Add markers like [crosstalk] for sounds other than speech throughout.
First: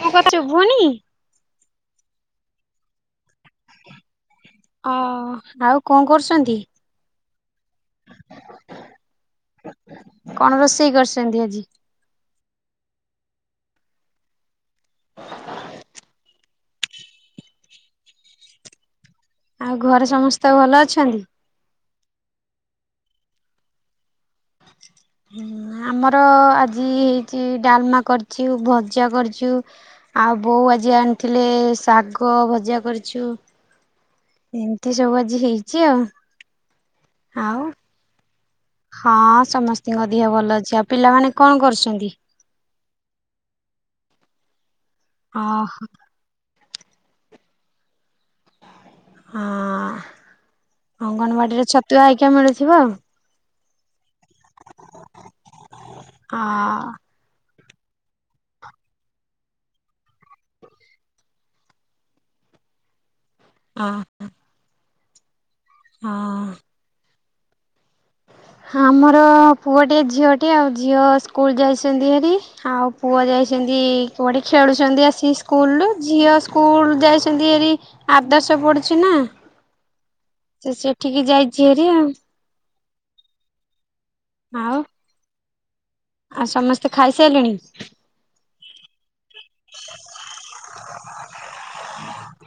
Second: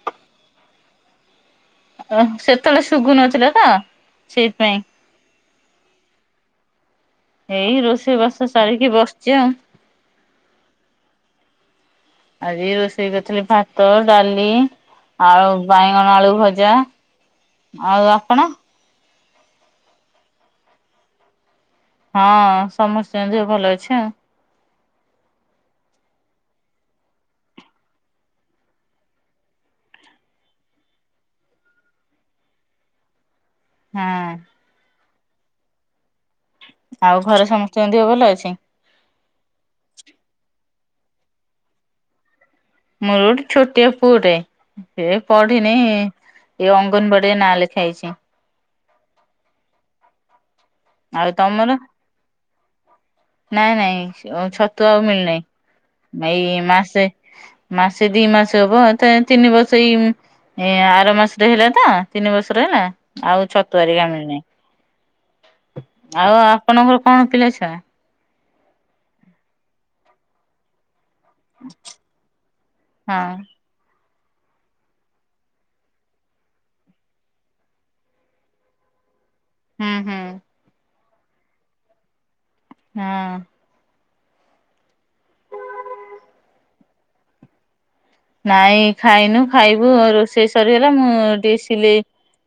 ମୋ କଥା ଶୁଭୁନି? ଅ ସେତେବେଳେ ସୁବୁନଥି ଆ ଆଉ କଣ କରୁଛ? ଛନ୍ତି? ଏଇ ରୋଷେଇ ବାସ ସାରିକି ବସିଛି ଆଉ କଣ ରୋଷେଇ କରିଛନ୍ତି ଆଜି? ଆଜି ରୋଷେଇ କରିଥିଲି ଭାତ ଡାଲି ଆଉ ବାଇଗଣ ଆଳୁ ଭଜା ଆଉ ଆପଣ? ଆଉ ଘରେ ସମସ୍ତେ ଭଲ ଅଛନ୍ତି? ହଁ ସମସ୍ତେଙ୍କ ଦେହ ଭଲ ଅଛି ଆଉ। ଆମର ଆଜି ହେଇଛି ଡାଲମା କରିଛୁ ଭଜା କରିଛୁ ଆଉ ବୋଉ ଆଜି ଆଣିଥିଲେ ଶାଗ ଭଜା କରିଛୁ। ହଁ ଏମିତି ସବୁ ଆଜି ହେଇଛି ଆଉ। ଘରେ ଆଉ ସମସ୍ତଙ୍କ ଦେହ ଭଲ ଅଛି ହଁ ସମସ୍ତିଙ୍କ ଦେହ ଭଲ ଅଛି। ପିଲାମାନେ କଣ କରୁଛନ୍ତି? ମୋର ଗୋଟେ ଛୋଟିଆ ପୁଅଟେ। ଏ ପଢିନି। ଓହୋ ଏ ଅଙ୍ଗନୱାଡିରେ ନାଁ ଲେଖା ହେଇଛି। ହ। ଆଉ ଅଙ୍ଗନବାଡିରେ ତମର ଛତୁଆ ହେଇକା ମିଳୁଥିବ। ନାଇଁ ନାଇଁ। ଛତୁ ଆଉ ମିଳିନାହିଁ ଏଇ ହଁ ମାସେ ମାସେ ଦି ମାସ ହବ ତ ତିନି ବର୍ଷ ଏଇ ଆର ମାସରେ ହେଲା ତ ତିନି ବର୍ଷର ହେଲା। ଆଉ ହଁ ଛତୁଆରିକା ମିଳିନେଇ। ଆଉ ଆପଣଙ୍କର? କଣ ପିଲାଛୁଆ? ହ ଆମର ପୁଅଟିଏ ଝିଅଟିଏ ଆଉ ଝିଅ ସ୍କୁଲ ଯାଇଛନ୍ତି ହେରି ଆଉ ହଁ ପୁଅ ଯାଇଛନ୍ତି ତ ଏଠି ଖେଳୁଛନ୍ତି ଆସି ସ୍କୁଲରୁୁ ଝିଅ ସ୍କୁଲ ଯାଇଛନ୍ତି ହେରି ଆଦର୍ଶ ପଡ଼ୁଛି ନା। ହୁଁ ହୁଁ। ଟିକେ ଯାଇଛି ହେରେ ଆଉ। ହଁ ଆଉ? ଆଉ ସମସ୍ତେ ଖାଇସାରିଲେଣି? ନାଇଁ ଖାଇନୁ ଖାଇବୁ ରୋଷେଇ ସରିଗଲା ମୁଁ ଟିକେ ସିଲେଇ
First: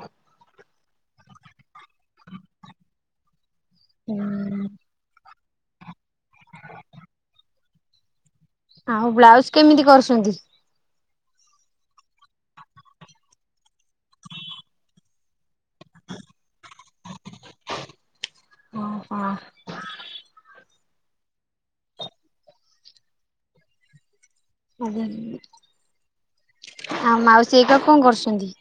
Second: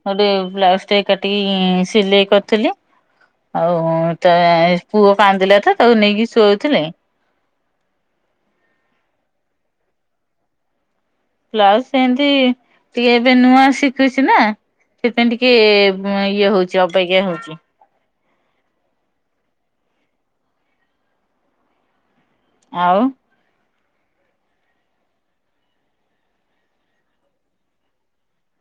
ଗୋଟେ ବ୍ଲାଉଜ ଟେ କାଟିକି ସିଲେଇ କରିଥିଲି। ହଉ ତ ପୁଅ କାନ୍ଦିଲା। ତାକୁ ନେଇକି ଶୁଆଉଥିଲେ। ଆଉ ବ୍ଲାଉଜୁ କେମିତି କରୁଛନ୍ତି। ବ୍ଲାଉଜୁ ଏମତି ଟିକେ ଏବେ ନୂଆ ଶିଖୁଛି ନା ସେପାଇଁ ଟିକେ ଇଏ ହଉଛି ଅପେକ୍ଷା ହଉଛି। ଓ ହ। ଆଉ ଆ ମାଉସୀ ହେରିକା କଣ କରୁଛନ୍ତି?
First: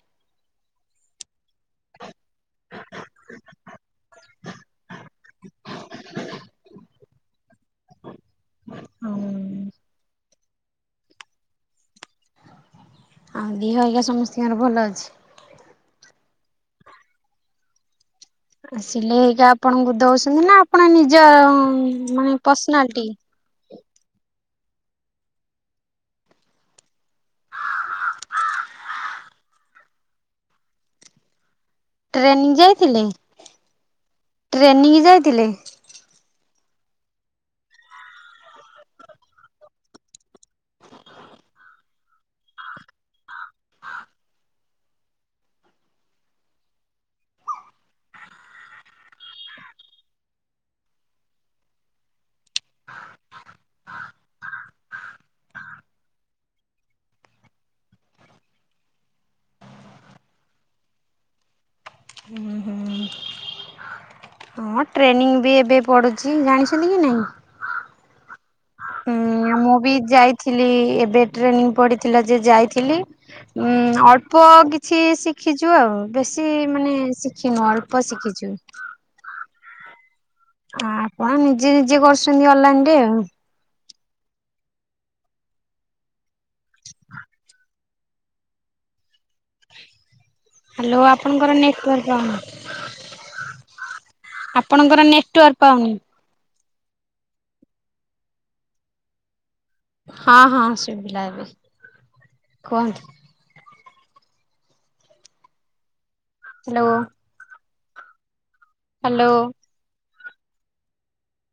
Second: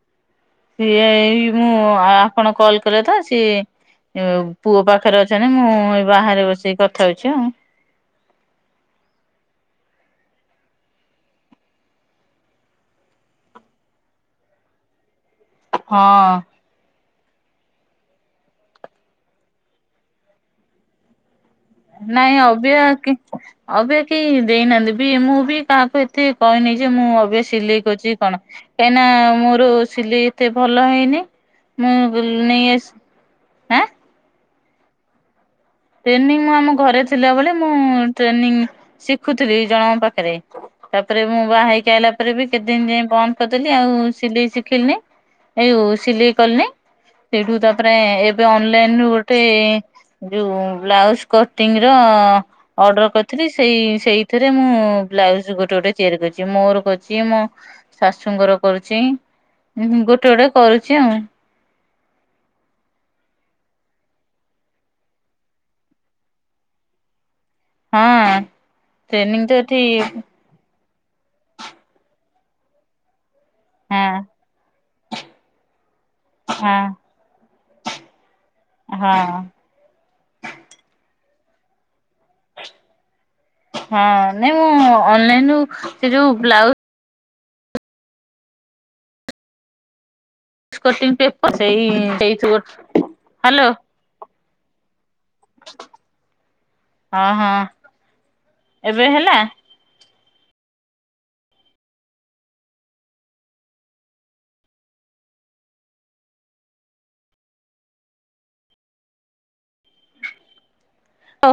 ସେଇ ମୁଁ ଆ ଆପଣ କଲ କଲେ ତ ସିଏ ପୁଅ ପାଖରେ ଅଛନ୍ତି, ମୁଁ ଏଇ ବାହାରେ ବସିକି କଥା ହଉଛି ଆଉ। ଆଉ ଦିହ ହେରିକା ସମସ୍ତଙ୍କର ଭଲ ଅଛି? ହଁ। ଆସିଲେ ଏଇଖା ଆପଣଙ୍କୁ ଦଉଛନ୍ତି ନା ଆପଣ ନିଜ ମାନେ ନାଇଁ ଅବୟ ପର୍ସନାଲିଟି କି ଅବୟ କି ଦେଇନାହାନ୍ତି ବି ମୁଁ ବି କାହାକୁ ଏତେ କହିନି ଯେ ମୁଁ ଏବେ ସିଲେଇ କରୁଛି କି କଣ, କାହିଁନା ମୋର ସିଲେଇ ଏତେ ଭଲ ହେଇନି। ମୁଁ ବ ଟ୍ରେନିଂ ନେଇ ଆସ, ଯାଇଥିଲେ? ଆଁ। ଟ୍ରେନିଂ ଯାଇଥିଲେ? ଟ୍ରେନିଂ ଆମ ଘରେ ଥିଲାବେଳେ ମୁଁ ଟ୍ରେନିଂ ଶିଖୁଥିଲି ଜଣଙ୍କ ପାଖରେ ତାପରେ ମୁଁ ବାହା ହେଇକି ଆଇଲା ପରେ ବି କେତେ ଦିନ ଯାଏ ବନ୍ଦ କରିଦେଲି ଆଉ ସିଲେଇ ଶିଖିଲିନି ଏଇ ସିଲେଇ କଲିନି ସେଇଠୁ ତାପରେ ଏବେ ଅନଲାଇନ ରୁ ଗୋଟେ ଯୋଉ ବ୍ଲାଉଜ କଟିଂ ର ଅର୍ଡର କରିଥିଲି ସେଇ ସେଇଥିରେ ମୁଁ ବ୍ଲାଉଜ ଗୋଟେ ଗୋଟେ ତିଆରି କରିଛି ମୋର କରଛି, ମୋ ଶାଶୁଙ୍କର କରୁଛି, ଗୋଟେ ଗୋଟେ କରୁଛି ଆଉ। ହଁ ଟ୍ରେନିଂ ବି ଏବେ ପଡୁଛି, ଜାଣିଛନ୍ତି କି ନାହିଁ? ହଁ। ଟ୍ରେନିଂ ହୁଁ ତ ମୁଁ ଏଠି ବି ଯାଇଥିଲି। ଏବେ ଟ୍ରେନିଂ ପଡ଼ିଥିଲା ଯେ ଯାଇଥିଲି। ଉଁ ହଁ ଅଳ୍ପ କିଛି ଶିଖିଛୁ ଆଉ ବେଶୀ ହଁ ମାନେ ଶିଖିନୁ ଅଳ୍ପ ଶିଖିଛୁ। ହଁ ଆପଣ ନିଜେ ନିଜେ କରୁଛନ୍ତି ଅନଲାଇନ ରେ ଆଉ। ହଁ ନାଇଁ ମୁଁ ଅନଲାଇନ ରୁ ସେ ଯୋଉ ବ୍ଲାଉଜ। [unintelligible] [unintelligible] ଆପଣଙ୍କର ପର୍ ନେଟୱାର୍କ ପାଉନି ସେଇ ହ୍ୟାଲୋ। ଆପଣଙ୍କର ନେ ୱର୍କ୍ ପାଉନି। ହଁ ହଁ, ଏବେ ହେଲା? ହଁ ହଁ ଶୁଭିଲା ଏବେ, କୁହନ୍ତୁ। ହ୍ୟାଲୋ। ହ୍ୟାଲୋ। ହ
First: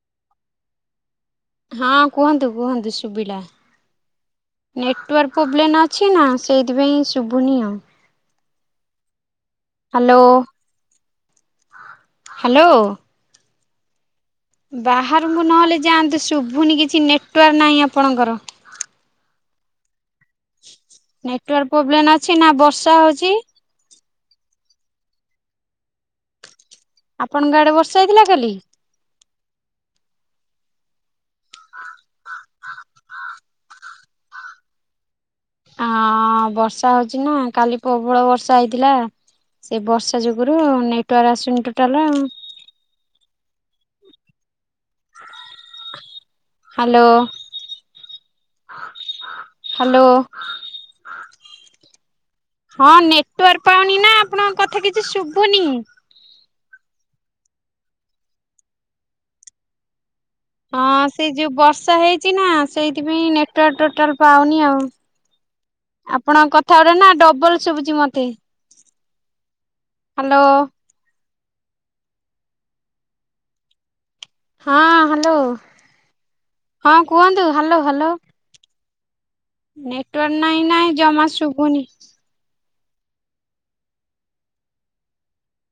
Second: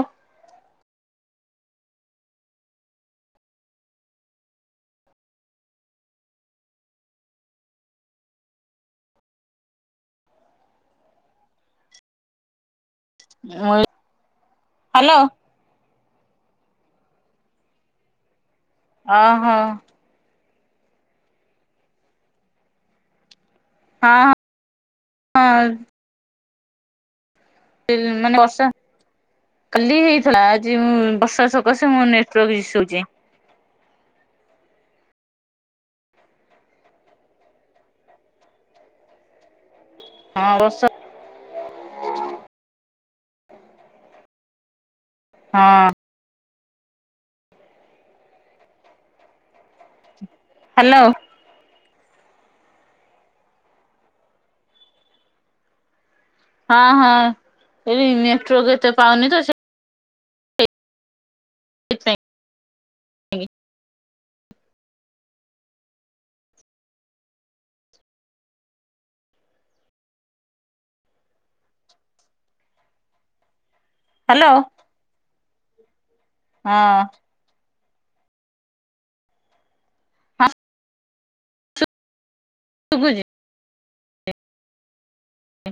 ହଁ କୁହନ୍ତୁ କୁହନ୍ତୁ ଶୁଭିଲା ନେଟୱାର୍କ ପ୍ରୋବ୍ଲେମ ଅଛି ନା ସେଇଥିପାଇଁ ଶୁଭୁନି ଆଉ। ହ୍ୟାଲୋ। ହ୍ୟାଲୋ। [unintelligible] ହ୍ୟାଲୋ ବାହାରକୁ ନହେଲେ ଯାଆନ୍ତି। ଶୁଭୁନି କିଛି ନେଟୱାର୍କ ନାହିଁ ଆପଣଙ୍କର। ଓ ହୋ। ନେଟୱାର୍କ ପ୍ରୋବ୍ଲେମ ଅଛି ନା ବର୍ଷା ହଉଛି। ହଁ। ହଁ ଆପଣଙ୍କ ଆଡେ ବର୍ଷା ହେଇଥିଲା ମାନେ କାଲି? ବର୍ଷା କାଲି ହେଇଥିଲା ଆ ଯି ମୁଁ ବର୍ଷା ସକାଶେ ମୋ ନେଟୱାର୍କ ଇସୁଚି। ଅଁ ବର୍ଷା ହଉଚି ନାଁ କାଲି ପବଳ ବର୍ଷା ହେଇଥିଲା। ସେ ବର୍ଷା ହଁ ଯୋଗୁରୁ ବର୍ଷା ନେଟୱାର ଆସୁନି ଟୋ ତାଲା ଆଉ ହଁ। Hello hello. ହାଲୋ। ହଁ ନେଟୱାର୍କ ପାଉନି ନାଁ ଆପଣଙ୍କ କଥା କିଛି ଶୁଭୁନି। ହଁ ହଁ ଏଇ ନେଟୱାର୍କ ଏତେ ପାଉନି ତ ସେ ହଁ ସ୍ ସେଇ ଯୋଉଁଳ ବର୍ଷା ସେଥିପାଇଁ ହେଇଚି ନାଁ ସେଇଥିପାଇଁ ନେଟୱାର୍କ ଟୋଟାଲ୍ ପାଉନି ଆଉ ଆପଣଙ୍କ କଥାଉରା ନାଁ ଡବଲ ଶୁଭୁଚି ମତେ। ହାଲୋ। ହ୍ୟାଲୋ ହଁ ହାଲୋ। ହଁ କୁହନ୍ତୁ ହାଲୋ। ହାଲୋ। ନେଟୱାର୍ ହଁ ନାଇଁ ନାହିଁ ଜମା ଶୁବୁନି। ଶୁଭୁଚି। ଇ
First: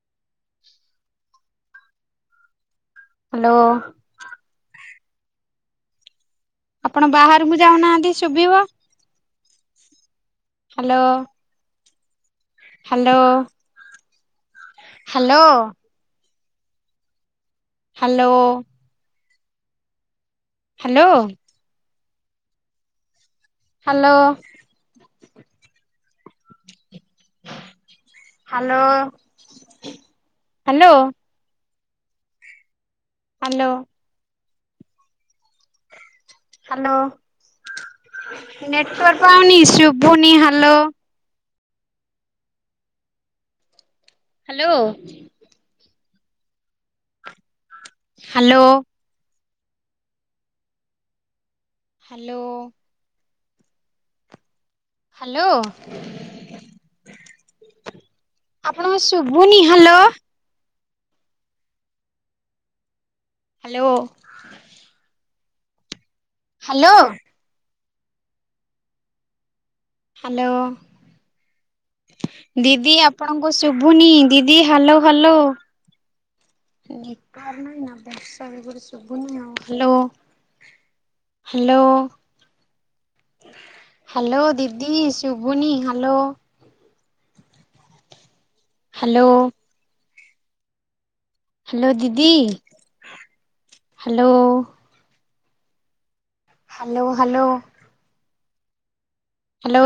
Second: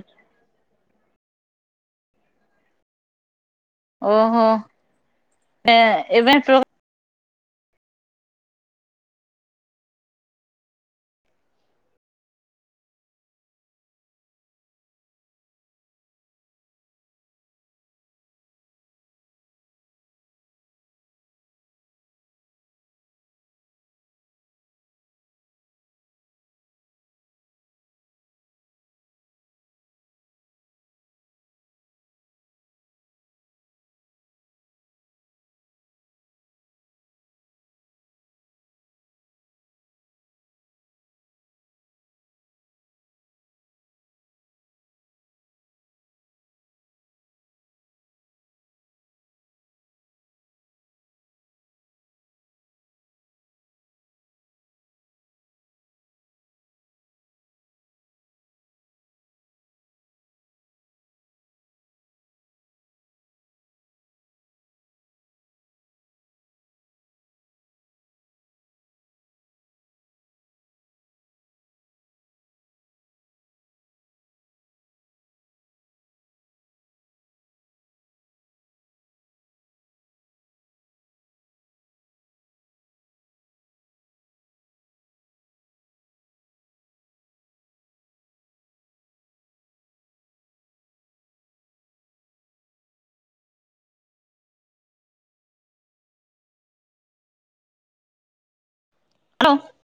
ହ୍ୟାଲୋ ଓହୋ। ଏ ଏବେ ନେଟୱାର୍କ ଆପଣ ବାହାର କୁ ଯାଉନାହାନ୍ତି ବୁଡିବ। Hello. Hello. Hello. Hello. Hello. Hello hello hello. Hello. Hello network ନି ଶୁଭୁନି hello. Hello. Hello hello hello ଆପଣଙ୍କୁ ଶୁଭୁନି ହାଲୋ। ହାଲୋ। ହାଲୋ। ହାଲୋ ଦିଦି ଆପଣଙ୍କୁ ଶୁଭୁନି ଦିଦି hello hello, hello hello hello ଦିଦି ଶୁଭୁନି ହାଲୋ। ହାଲୋ। ହାଲୋ ଦିଦି hello. Hello hello. Hello hello.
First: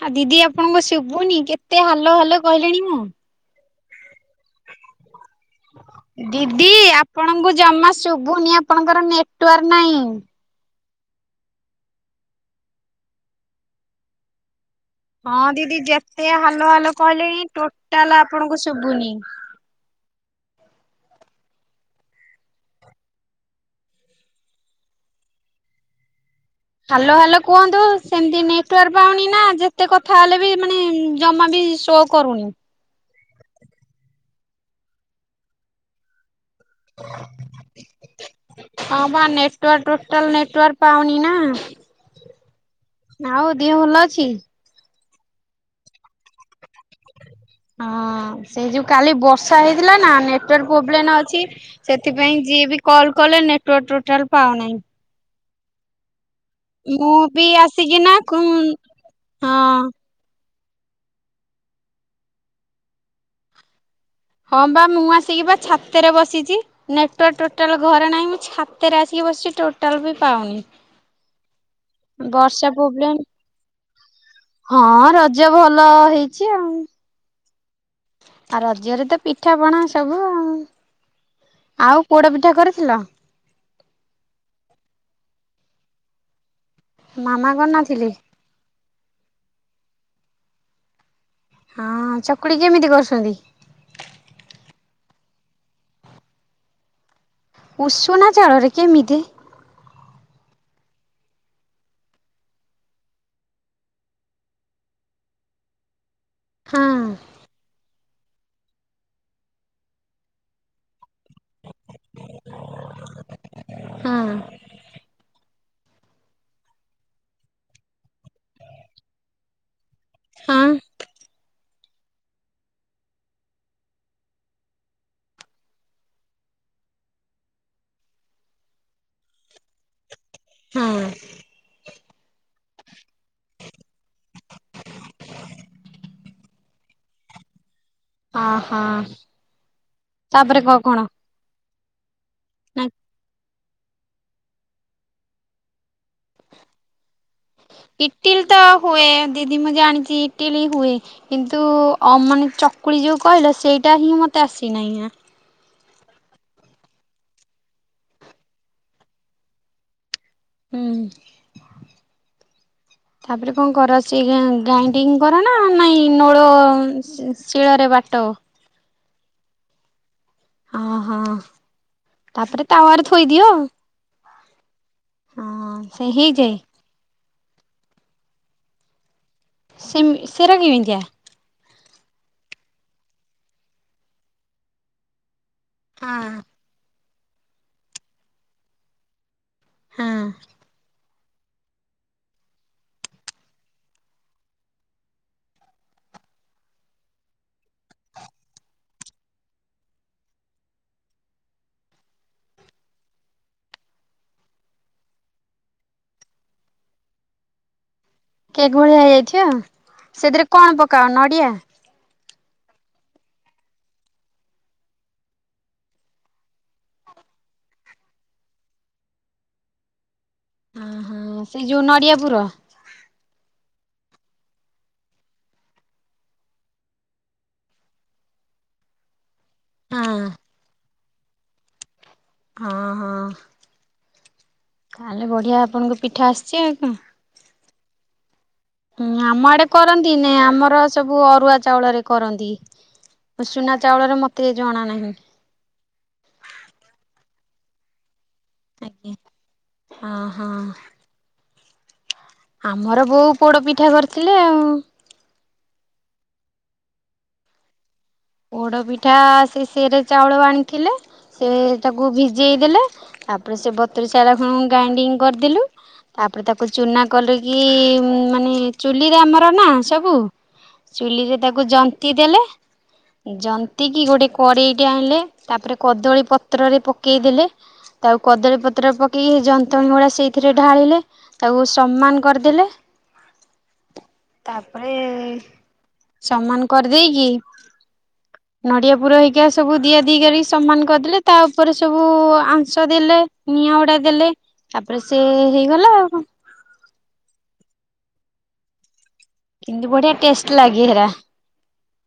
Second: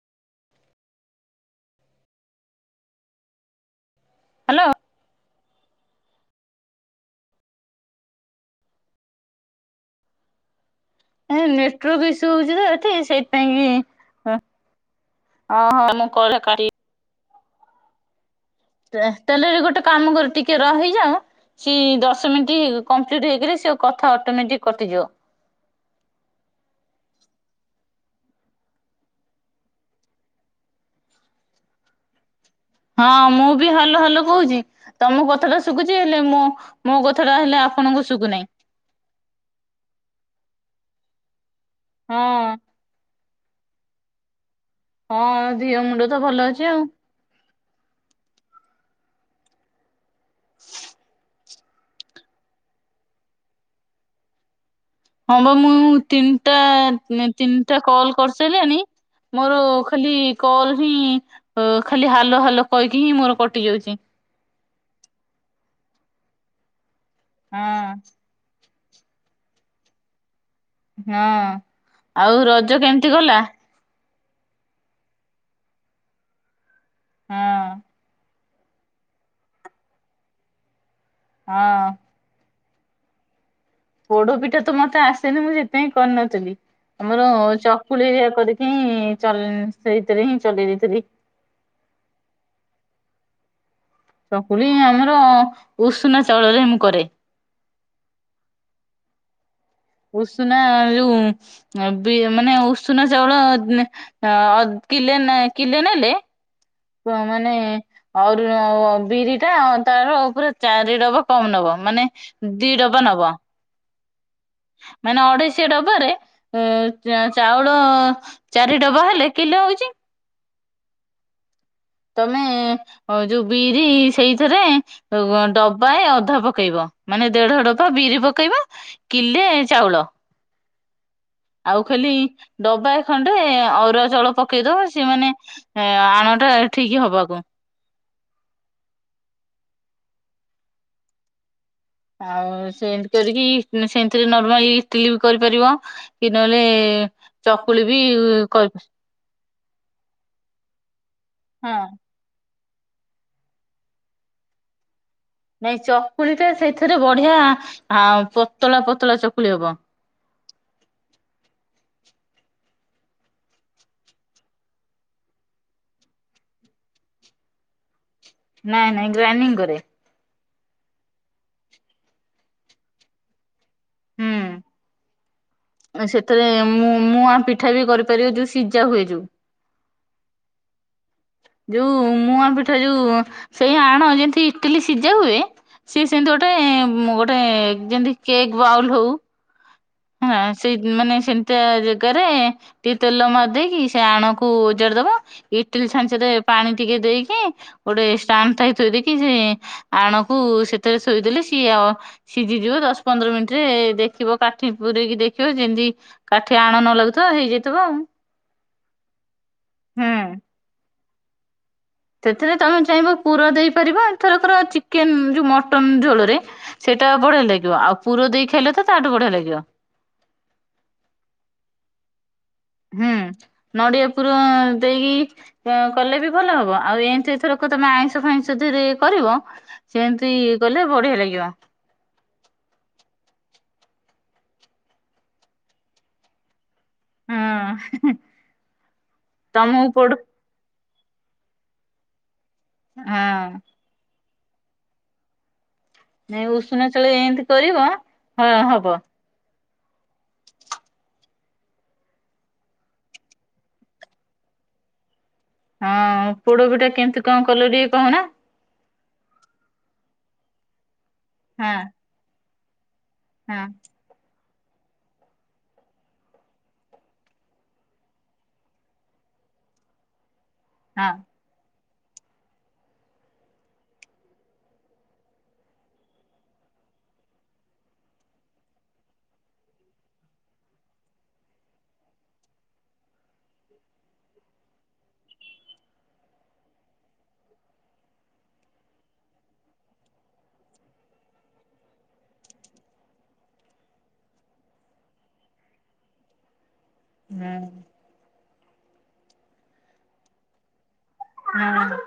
ହ ଦିଦି ଆପଣଙ୍କ ଶୁଭୁନି କେତେ ହାଲୋ ହାଲୋ କହିଲେଣି ମୁଁ ହ୍ୟାଲୋ, ଦିଦି ଆପଣଙ୍କୁ ଜମା ଶୁଭୁନି ଆପଣଙ୍କର ନେଟୱାର୍କ ନାହିଁ। ନେଟୱର୍କ ଇସୁ ହଉଛି ତ ଏଠି ସେଇଥିପାଇଁ କି ହଁ ଦିଦି ଓହୋ ମୁଁ ଯେତେ କଲ୍ କାଟି ହାଲୋ ହାଲୋ କହିଲେଇ ଟୋଟାଲା ତାହେଲେ ଗୋଟେ କାମ କର ଟି ଟିକେ ରହିଯା ସି ଦଶ ମିନିଟ୍ କମ୍ପ୍ଲିଟ ହେଇକରି ସେ କଥା ଅଟୋମେଟିକ କଟିଯିବ। ହ୍ୟାଲୋ ହ୍ୟାଲୋ କୁହନ୍ତୁ ସେମିତି ନେଟୱାର୍କ ପାଉନି ନା ଯେତେ କଥା ହେଲେ ବି ମାନେ ଜମା ବି ଶୋ କରୁନି। ହଁ ମୁଁ ବି ହାଲୋ ହାଲୋ କହୁଛି ତମ କଥାଟା ଶୁଭୁଛି ହେଲେ ମୁଁ ହଁ ବା ନେଟୱର୍କ ଟୋଟାଲ ନେଟୱର୍କ ପାଉନି ନା ହଁ ଆଉ ଦେହ ଭଲ ଅଛି? ହଁ ଦିଅ ମୁଣ୍ଡ ତ ଭଲ ଅଛି ଆଉ ହଁ ସେଇ ଯୋଉ କାଲି ବର୍ଷା ହେଇଥିଲା ନା ନେଟୱାର୍କ ପ୍ରୋବ୍ଲେମ୍ ଅଛି ସେଥିପାଇଁ ଯିଏ ବି କଲ୍ କଲେ ନେଟୱାର୍କ ଟୋଟାଲ ପାଉନାହିଁ। ହଁ ବା ମୁଁ ତିନି ଟା ମୁଁ ବି ତିନିଟା କଲ୍ ଆସିକିନା କୁ କରିସାରିଲଣି ହଁ ମୋର ଖାଲି କଲ ହିଁ ଖାଲି ହାଲୋ ହାଲୋ କହିକି ହିଁ ମୋର କଟି ଯାଉଛି। ହଁ ବା ମୁଁ ଆସିକି ବା ଛାତରେ ବସିଚି। ନେଟୱାର୍କ ହଁ ଟୋଟାଲ୍ ଘରେ ନାହିଁ ଛାତ ଉପରେ ଆସିକି ବସିଛି ଟୋଟାଲ ବି ପାଉନି। ହଁ ଆଉ ବର୍ଷା ରଜ କେମିତି ପ୍ରୋବ୍ଲେମ ଗଲା। ହଁ ରଜ ଭଲ ହେଇଛି ଆଉ। ହଁ ଅଁ ଆଉ ରଜରେ ତ ପିଠାପଣା ସବୁ ଆଉ ହଁ ଆଉ ପୋଡପିଠା କରେ। ରି ଥିଲ? ପୋଡପିଠା ତ ମତେ ଆସେନି ମୁଁ ସେଥିପାଇିଁ କରିନଥିଲି। ଆମର ମାମା ଚକୁଳି କରିନଥିଲେ? କରିକି ହିଁ ସେ ସେଥିରେ ହିଁ ଚଲେଇ ଦେଇଥିଲି। ହଁ ଚକୁଲି କେମିତି କରୁଛନ୍ତି। ଚକୁୁଳି ଆମର ଉଷୁନା ଚାଉଳରେ ମୁଁ କରେ ଉଷୁନା ଚାଉଳରେ କେମିତି? ଉଷୁନା ଯୋଉ ମାନେ ଉଷୁନା ଚାଉଳ ଅ କିଲେ କିଲେ ନେଲେ ହଁ ମାନେ ଅହୁରି ବିରିଟା ତାର ଉପରେ ଚାରି ଡବା କମ୍ ନବ ମାନେ ଦି ଡବା ନବ। ହଁ ମାନେ ଅଢେଇଶିଆ ଡବାରେ ଚାଉଳ ଚାରି ଡବା ହେଲେ କିଲେ ହଉଛି ହଁ ତମେ ଯୋଉ ବିରି ସେଇଥିରେ ଡବାଏ ଅଧା ପକେଇବ ମାନେ ଦେଢ ଡବା ବିରି ପକେଇବ କିଲେ ଚାଉଳ। ହଁ। ଆଉ ଖାଲି ଡବାଏ ଖଣ୍ଡେ ଅରୁଆ ଚାଉଳ ପକେଇଦବ ସିଏ ମାନେ ଆଣଟା ଠିକ୍ ହବାକୁ। ଓ ହୋ ତାପରେ କହ କଣ? ଆଉ ନା ସେମିତି କରିକି ସେମି ସେଥିରେ ର୍ନମାଲି ଇଟିଲି ବି କରିପାରିବ କି ନହେଲେ ଚକୁଳି ବି ଇଟିଲି ତ କରି ହୁଏ ଦିଦି ମୁଁ ଜାଣିଛି ଇଟିଲି ହୁଏ କିନ୍ତୁ ହଁ ଅ ମାନେ ଚ ଚକୁଳି ଯୋଉ କହିଲ ସେଇଟା ହିଁ ମତେ ଆସେନାହିଁ ନା। ନାଇଁ ଚକୁଳି ଟା ସେଇଥିରେ ବଢିଆ ପତଳା ପତଳା ଚକୁଳି ହବ। ହୁଁ ତାପରେ କଣ କରୁଛି ଗ୍ରାଇଣ୍ଡିଙ୍ଗ୍ କର ନା ନାଇଁ ନୋଳ ଶିଳରେ ବାଟ। ନାଇଁ ନାଇଁ ଗ୍ରାଇଣ୍ଡିଙ୍ଗ୍ କରେ। ହଁ ହଁ ତାପରେ ତାୱରେ ଥୋଇଦିଅ ଆଉ। ହୁଁ। ସେ ସେଥେରେ ହେଇଯାଏ। ମୁଁ ମୁଁ ମୁଆଁ ପି ପିଠା ବି କରିପାରିବ ଯୋଉ ସିଜା ହୁଏ ଯୋଉ। ସେ ସେଗୁରା କେମିତିିଆ? ଯୋଉ ମୁଆଁ ପିଠା ଯୋଉ ସେଇ ଆଣ ଯେମିତି ଇଟିଲି ସିଝା ହୁଏ ସିଏ ହଁ ସେମିତି ଗୋଟେ ଗୋ ସେ ଯେମିତି କେକ୍ ବାଉଲ୍ ହଉ ହଁ ସେଇ ମାନେ ସେମିତିଆ ଜାଗେରେ ଟିକେ ତେଲ ମାରିଦେଇକି ସେ ଆଣକୁ ଓଜାଡି ଦବ ଇଟିଲି ଛାଞ୍ଚରେ ପାଣି ଟିକେ ଦେଇକି ଗୋଟେ ଷ୍ଟାଣ୍ଡ ଟାଏ ଥୋଇ ଦେଇକି ସେ ଆଣକୁ ସେଥେରେ ଥୋଇଦେଲେ ସିଏ ଆଉ ସିଝିଯିବ ଦଶ ପନ୍ଦର ମିନିଟ୍ ରେ ଦେଖିବ କା କାଠି ପୂରେଇକି ଦେଖିବ ଯେମିତି କାଠି ଆଣ ନ ଲାଗୁଥିବ ହେଇଯାଇଥିବ ଆଉ। କେକ୍ ଭଳିଆ ହେଇଯାଇଥିବ ଆଉ ହୁଁ। ସେଥିରେ କଣ ପ କଣ ନଡ଼ିଆ। ସେଥିରେ ତମେ ଚାହିଁବ ପୁର ଦେଇପାରିବ ଥରକର ଚିକେନ୍ ଯୋଉ ମଟନ ଝୋଳରେ ସେଇଟା ବଢିଆ ଲାଗିବ ଆଉ ପୁର ଦେଇ ଖାଇଲେ ତ ତାଠୁ ବଢିଆ ଲାଗିବ। ହଁ ହଁ ସେଇ ଯୋଉ ନଡିଆ ପୁର? ହୁଁ ନଡ଼ିଆ ପୁର ଦେଇକି କଲେ ବି ଭଲ ହବ ଆଉ ଏମିତି ଥରକ ତମେ ଆଇଁଷ ଫାଇଁଷ ଧିଏରେ କରିବ ହଁ ସେମିତି କଲେ ବଢିଆ ଲାଗିବ। ହଁ ହଁ ତାହେଲେ ବଢିଆ ଆପଣଙ୍କ ପିଠା ଆସିଛି ଆଉ। ହଁ ହୁଁ ଆମ ଆଡେ ତମକୁ କରନ୍ତି ପଡୁ ନାଇଁ ଆମର ସବୁ ଅରୁଆ ଚାଉଳରେ କରନ୍ତି। ହଁ ଉସୁନା ଚାଉଳରେ ମ ଜଣା ନାହିଁ। ନାଇଁ ଉଷୁନା ଚାଉଳରେ ଏମିତି କରିବ ହଁ ହବ। ହ ହୋ ଆମର ବୋଉ ପୋଡ ପିଠା କରିଥିଲେ ଆଉ ହଁ ପୋଡ ପିଠା କେମତି କଣ କଲୁ ଟିକେ କହୁନା ପୋଡ ପିଠା ସେ ସେରେ ଚାଉଳ ଆଣିଥିଲେ ସେ ହଁ ତାକୁ ବି ଯେଇ ଦେଲେ ଆପରେ ହଁ ସେ ବତରି ଶାଳା ହଁ ଗ୍ରାଇଣ୍ଡିଙ୍ଗ କରିଦେଲୁ ତାପରେ ତାକୁ ଚୁନା କରିକି ମାନେ ଚୁଲିରେ ଆମର ନା ସବୁ ହଁ ଚୁଲିରେ ତାକୁ ଯନ୍ ତି ଦେଲେ ଜନ୍ତିକି ଗୋଟେ କଡେଇଟେ ଆଣିଲେ ତାପରେ କଦଳୀ ପତ୍ରରେ ପକେଇଦେଲେ ତାକୁ କଦଳୀ ପତ୍ରରେ ପକେଇକି ହେଇ ଯନ୍ତଣୀଗୁଡା ସେଇଥିରେ ଢାଳିଲେ ତାକୁ ସମାନ କରିଦେଲେ ତାପରେ ସମାନ କରିଦେଇକି ନଡିଆ ପୁର ହେଇକି ଆଉ ସବୁ ଦିଆ ଦି କରିକି ସମାନ କରିଦେଲେ ତା ଉପରେ ସବୁ ଆଂସ ଦେଲେ ନିଆଁ ଗୁଡା ଦେଲେ ତାପରେ ସେ ହେଇଗଲା ଆଉ କ। ହୁଁ। କିନ୍ତୁ ବଢିଆ ଟେଷ୍ଟ ଲାଗେ ହେରା। ହୁଁ।